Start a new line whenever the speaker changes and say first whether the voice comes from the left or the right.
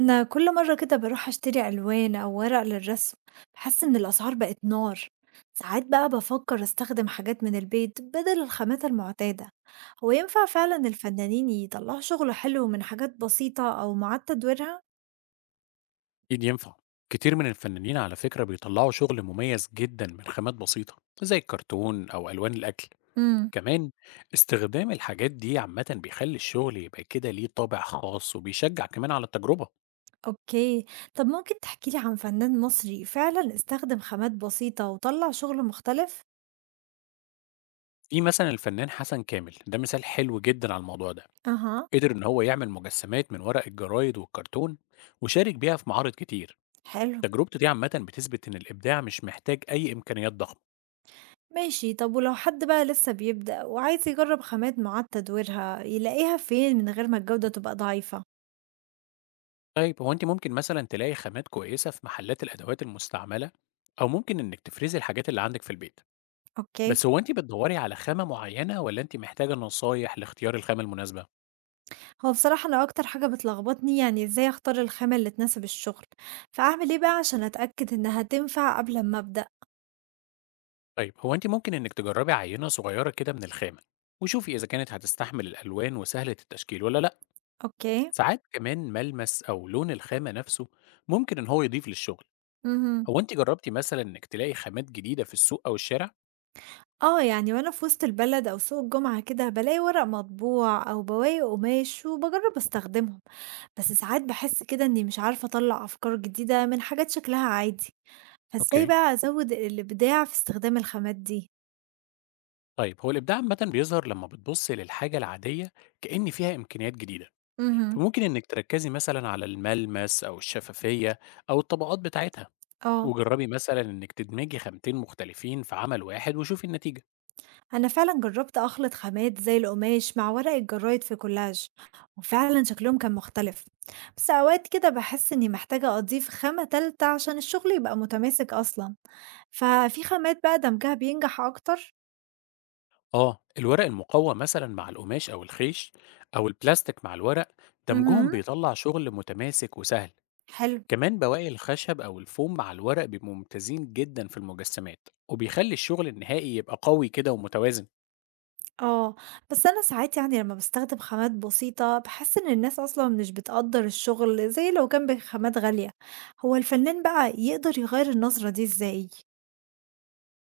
right: أنا كل مرة كده باروح أشتري ألوان أو ورق للرسم. بحس إن الأسعار بقت نار. ساعات بقى بفكر أستخدم حاجات من البيت بدل الخامات المعتادة. هو ينفع فعلا الفنانين يطلعوا شغل حلو من حاجات بسيطة أو معاد تدويرها؟
left: أكيد ينفع. كتير من الفنانين على فكرة بيطلعوا شغل مميز جدا من خامات بسيطة زي الكرتون أو ألوان الأكل.
right: امم
left: كمان استخدام الحاجات دي عامة بيخلي الشغل يبقى كده ليه طابع خاص وبيشجع كمان على التجربة.
right: أوكي. طب ممكن تحكيلي عن فنان مصري فعلا استخدم خامات بسيطة وطلع شغل مختلف؟
left: في مثلا الفنان حسن كامل، ده مثال حلو جدا على الموضوع ده.
right: أها.
left: قدر إن هو يعمل مجسمات من ورق الجرايد والكرتون وشارك بيها في معارض كتير.
right: حلو.
left: تجربته دي عامة بتثبت إن الإبداع مش محتاج أي إمكانيات ضخمة.
right: ماشي. طب ولو حد بقى لسه بيبدأ وعايز يجرب خامات معاد تدويرها، يلاقيها فين من غير ما الجودة تبقى ضعيفة؟
left: طيب هو أنتِ ممكن مثلًا تلاقي خامات كويسة في محلات الأدوات المستعملة، أو ممكن إنِّك تفرزي الحاجات اللي عندِك في البيت.
right: اوكي.
left: بس هو أنتِ بتدوّري على خامة معيّنة والّا أنتِ محتاجة نصايح لاختيار الخامة المناسبة؟
right: هو بصراحة انا اكتر حاجة بتلخبطني يعني ازاي اختار الخامة اللي تناسب الشغل، فاعمل ايه بقى عشان اتأكد انها تنفع قبل ما ابدأ؟
left: طيب هو أنتِ ممكن إنِّك تجرّبي عينة صغيرة كده من الخامة، وشوفي إذا كانت هتستحمل الألوان وسهلة التشكيل والّا لأ.
right: اوكي.
left: ساعات كمان ملمس أو لون الخامة نفسه ممكن إن هو يضيف للشغل.
right: امم
left: هو أنتِ جرّبتِ مثلًا إنِّك تلاقي خامات جديدة في السوق أو الشارع؟
right: اه يعني وانا في وسط البلد او سوق الجمعة كده بلاقي ورق مطبوع او بواقي قماش وبجرب استخدمهم. بس ساعات بحس كده اني مش عارفة اطلع افكار جديدة من حاجات شكلها عادي. فإزاي
left: أوكي.
right: بقى أزوّد الإبداع في استخدام الخامات دي؟
left: طيب هو الإبداع عامة بيظهر لما بتبص للحاجة العادية كأن فيها إمكانيات جديدة،
right: اهم.
left: فممكن إنك تركزي مثلا على الملمس أو الشفافية أو الطبقات بتاعتها.
right: آه،
left: وجربي مثلا إنك تدمجي خامتين مختلفين في عمل واحد وشوفي النتيجة.
right: أنا فعلًا جرّبت أخلط خامات زي القماش مع ورق الجرايد في كولاج، وفعلًا شكلهم كان مختلف، بس أوقات كده باحس إني محتاجة أضيف خامة تالتة عشان الشغل يبقى متماسك أصلًا. ففي خامات بقى دمجها بينجح أكتر؟
left: آه، الورق المقوى مثلا مع القماش أو الخيش، أو البلاستيك مع الورق، دمجهم
right: اهم.
left: بيطلع شغل متماسك وسهل.
right: حلو.
left: كمان بواقي الخشب أو الفوم مع الورق بيبقوا ممتازين جدا في المجسمات، وبيخلي الشغل النهائي يبقى قوي كده ومتوازن.
right: آه، بس أنا ساعات يعني لمّا باستخدم خامات بسيطة، باحس إن الناس أصلًا مش بتقدّر الشغل زي لو كان بخامات غالية. هو الفنان بقى يقدر يغيّر النظرة دي إزاي؟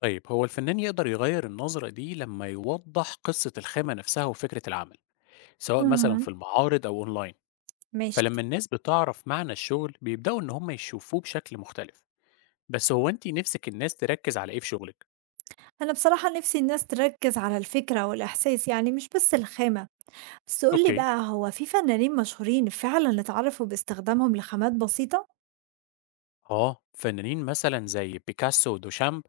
left: طيب هو الفنان يقدر يغير النظرة دي لما يوضح قصة الخامة نفسها وفكرة العمل، سواء مثلا في
right: اهم،
left: المعارض أو أونلاين.
right: ماشي.
left: فلما الناس بتعرف معنى الشغل بيبدأوا إن هم يشوفوه بشكل مختلف. بس هو أنت نفسك الناس تركز على إيه في شغلك؟
right: أنا بصراحة نِفْسي الناس تركّز على الفكرة والإحساس، يعني مش بس الخامة. بس قُل لي
left: أوكي.
right: بقى، هو في فنانين مشهورين فعلًا اتعرفوا باستخدامهم لخامات بسيطة؟
left: آه، فنانين مثلا زي بيكاسو ودوشامب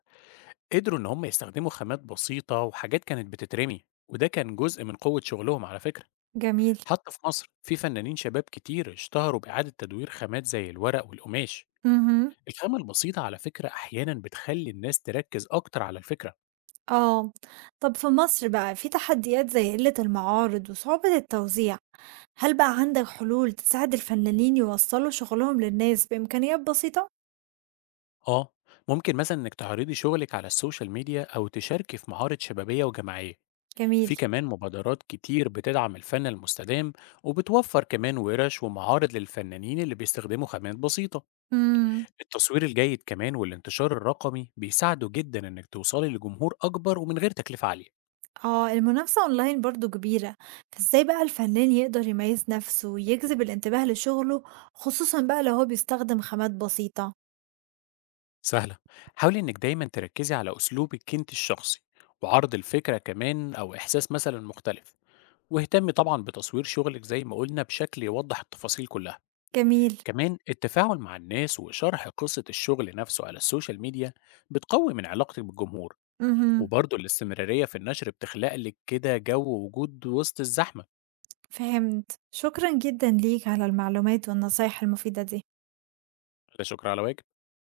left: قدروا إن هم يستخدموا خامات بسيطة وحاجات كانت بتترمي، وده كان جزء من قوة شغلهم على فكرة.
right: جميل.
left: حتى في مصر في فنانين شباب كتير اشتهروا بإعادة تدوير خامات زي الورق والقماش.
right: اهم.
left: الخامة البسيطة على فكرة أحيانا بتخلي الناس تركز أكتر على الفكرة.
right: آه، طَب في مصر بقى في تحديات زي قِلّة المعارض وصعوبة التوزيع. هل بقى عندك حلول تساعد الفنانين يوصلوا شغلهم للناس بإمكانيات بسيطة؟
left: آه، ممكن مثلا إنك تعرضي شغلك على السوشيال ميديا أو تشاركي في معارض شبابية وجماعية.
right: جميل.
left: في كمان مبادرات كتير بتدعم الفن المستدام وبتوفر كمان ورش ومعارض للفنانين اللي بيستخدموا خامات بسيطة.
right: امم
left: التصوير الجيد كمان والانتشار الرقمي بيساعدوا جدا إنك توصلي لجمهور أكبر ومن غير تكلفة عالية.
right: اه المنافسة اونلاين برضو كبيرة. فازاي بقى الفنان يقدر يميز نفسه ويجذب الانتباه لشغله، خصوصا بقى لو هو بيستخدم خامات بسيطة؟
left: سهلة، حاولي إنك دايما تركزي على أسلوبك أنت الشخصي وعرض الفكرة كمان أو إحساس مثلا مختلف. واهتم طبعا بتصوير شغلك زي ما قلنا بشكل يوضح التفاصيل كلها.
right: جميل.
left: كمان التفاعل مع الناس وشرح قصة الشغل نفسه على السوشيال ميديا بتقوي من علاقتك بالجمهور.
right: امم
left: وبرضه الاستمرارية في النشر بتخلق لك كده جو وجود وسط الزحمة.
right: فهمت. شكرا جدا ليك على المعلومات والنصايح المفيدة دي.
left: لا شكر على واجب.